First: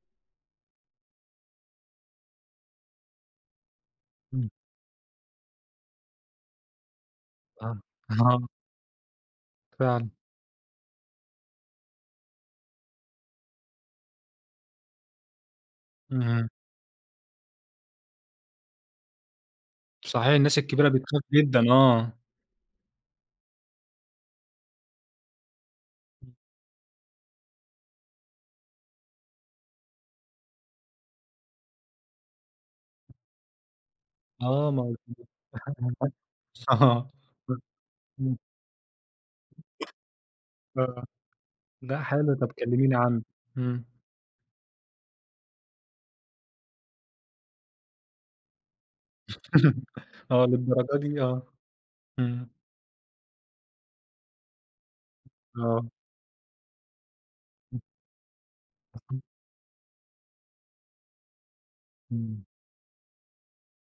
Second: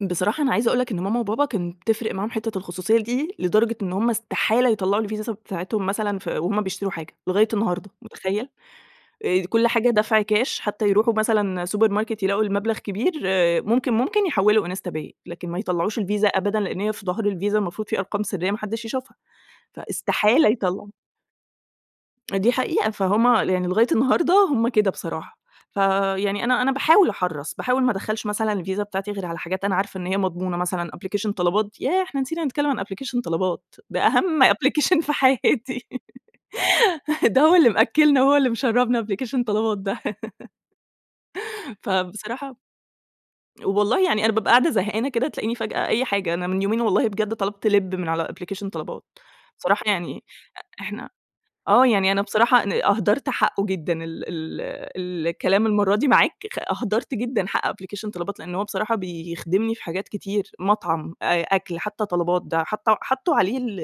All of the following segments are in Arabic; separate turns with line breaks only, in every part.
بصراحة أنا عايزة أقول لك إن ماما وبابا كان بتفرِق معاهم حِتّة الخصوصية دي، لدرجة إن هُم
إمم.
استحالة يطلّعوا الفيزا س بتاعتهم مثلًا في وهُم بيشتروا حاجة، لغاية
آه
النهارده،
آه.
متخيّل؟ آآ كلّ حاجة
فعلًا.
دفْع كاش حتى يرُوحوا مثلًا سوبر ماركت يلاقوا المبلَغ كبير، ممكن، ممكن يحوّلوا إنستا باي، لكن ما يطلّعوش الفيزا
اهم.
أبدًا لأن هي في ضَهر الفيزا المفروض في أرقام سريّة ما حدّش يشوفها،
صحيح
فاستحالة
الناس
يطلّع
الكبيرة بتخاف جدًا. آه.
دي حقيقة، فهُم يعني لغاية النهارده هُم كده بصراحة،
امم.
فيعني أنا أنا باحاول أحرَّص، باحاول ما أدخّلش مثلًا الفيزا بتاعتي غير على حاجات أنا عارفة إن هي مضمونة، مثلًا أبلكيشن طلبات ياه! إحنا نسينا نتكلّم عن أبلكيشن طلبات ده أهم
آه ما هو
application في حياتي
[unintelligible] آه
ده هو
[unintelligible]
اللي مأكّلنا، هو
امم.
اللي مشرّبنا أبليكيشن طلبات ده
آه. لا، حلو طَب
فبصراحة
كلميني عنه، إمم.
والله يعني أنا بابقى قاعدة زهقانة كده تلاقيني فجأة أي حاجة، أنا من يومين والله بجد طلبْت لِب من على أبلكيشن طلبات، بصراحة يعني،
آه،
إ
للدرجة
إحنا
دي! آه.
آه، يعني أنا
إمم.
بصراحة ن أهدَرت حقّه جدًا ال ال ال الكلام
آه.
المرَّة دي معاك خ أهدَرت جدًا حق
امم.
أبلكيشن طلبات، لأن هو بصراحة
[unintelligible]
بيخدِمني في حاجات كتير، مطعم، أ أكْل، حتى طلبات
إمم.
ده حط حطوا عليه ال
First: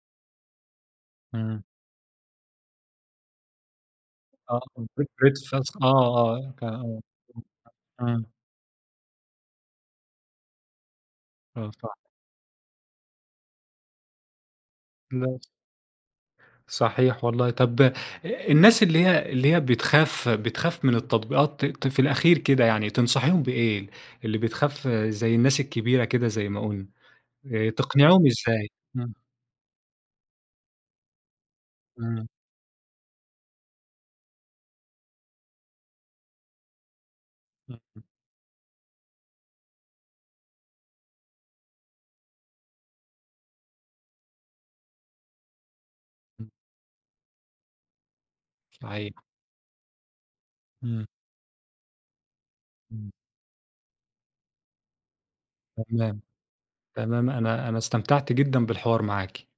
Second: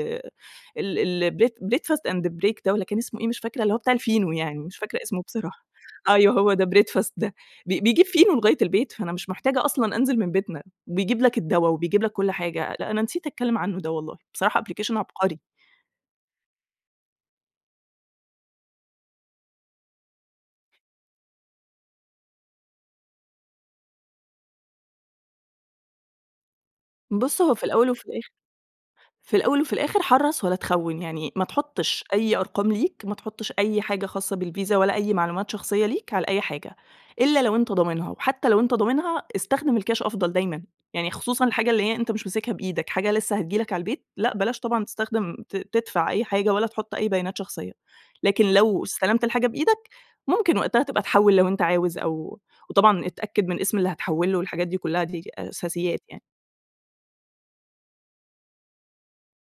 ال ال bre
إمم.
breadfast and break ده والّا كان اسمه إيه مش فاكرة، اللي هو بتاع الفينو يعني،
آه
مش فاكرة
Bread
اسمه بصراحة.
Breadfast آه،
أيوه هو
آه، ك
ده
آه
breadfast ده، ب
[unintelligible]
بيجيب
امم.
فينو لغاية البيت، فأنا مش محتاجة أصلًا أنزِل من بيتنا، وبيجيب لك الدوا
آه صح.
وبيجيب لك كلّ حاجة، لأ أنا نسيت أتكلّم عنه ده والله، بصراحة أبلكيشن عبقري.
[unintelligible] صحيح والله، طيب أ الناس اللي هي اللي هي بتخاف بتخاف من التطبيقات ت ت في الأخير كده يعني، تنصحيهم بإيه اللي بتخاف زي الناس الكبيرة كده زي ما قُلنا،
بُصّ، هو في
آآ
الأول وفي
تقنِعيهم
الآخِر
إزاي؟ امم.
في الأول وفي الآخِر حرّص ولا تخوّن، يعني ما تحطّش
إمم.
أي أرقام ليك، ما تحطّش أي حاجة خاصة بالفيزا ولا أي معلومات شخصية ليك على أي حاجة، إلا لو أنت
[unintelligible]
ضامنها، وحتى لو أنت ضامنها استخدِم الكاش أفضَل دايمًا، يعني خصوصًا الحاجة اللي هي أنت مش ماسكها بإيدك، حاجة لسه هتيجي لك على البيت، لأ بلاش طبعًا تستخدِم ت تدفع أي
امم.
حاجة ولا تحُط أي بيانات شخصية، لكن لو
صحيح.
استلمت الحاجة بإيدك ممكن وقتها تبقى
امم.
تحوّل لو أنت عاوز أو وطبعًا
امم.
اتأكّد من اسم اللي هتحوّل له والحاجات دي كلّها، دي أساسيات
تمام،
يعني.
تمام. أنا أنا استمتعت جدًا بالحوار معاكِ.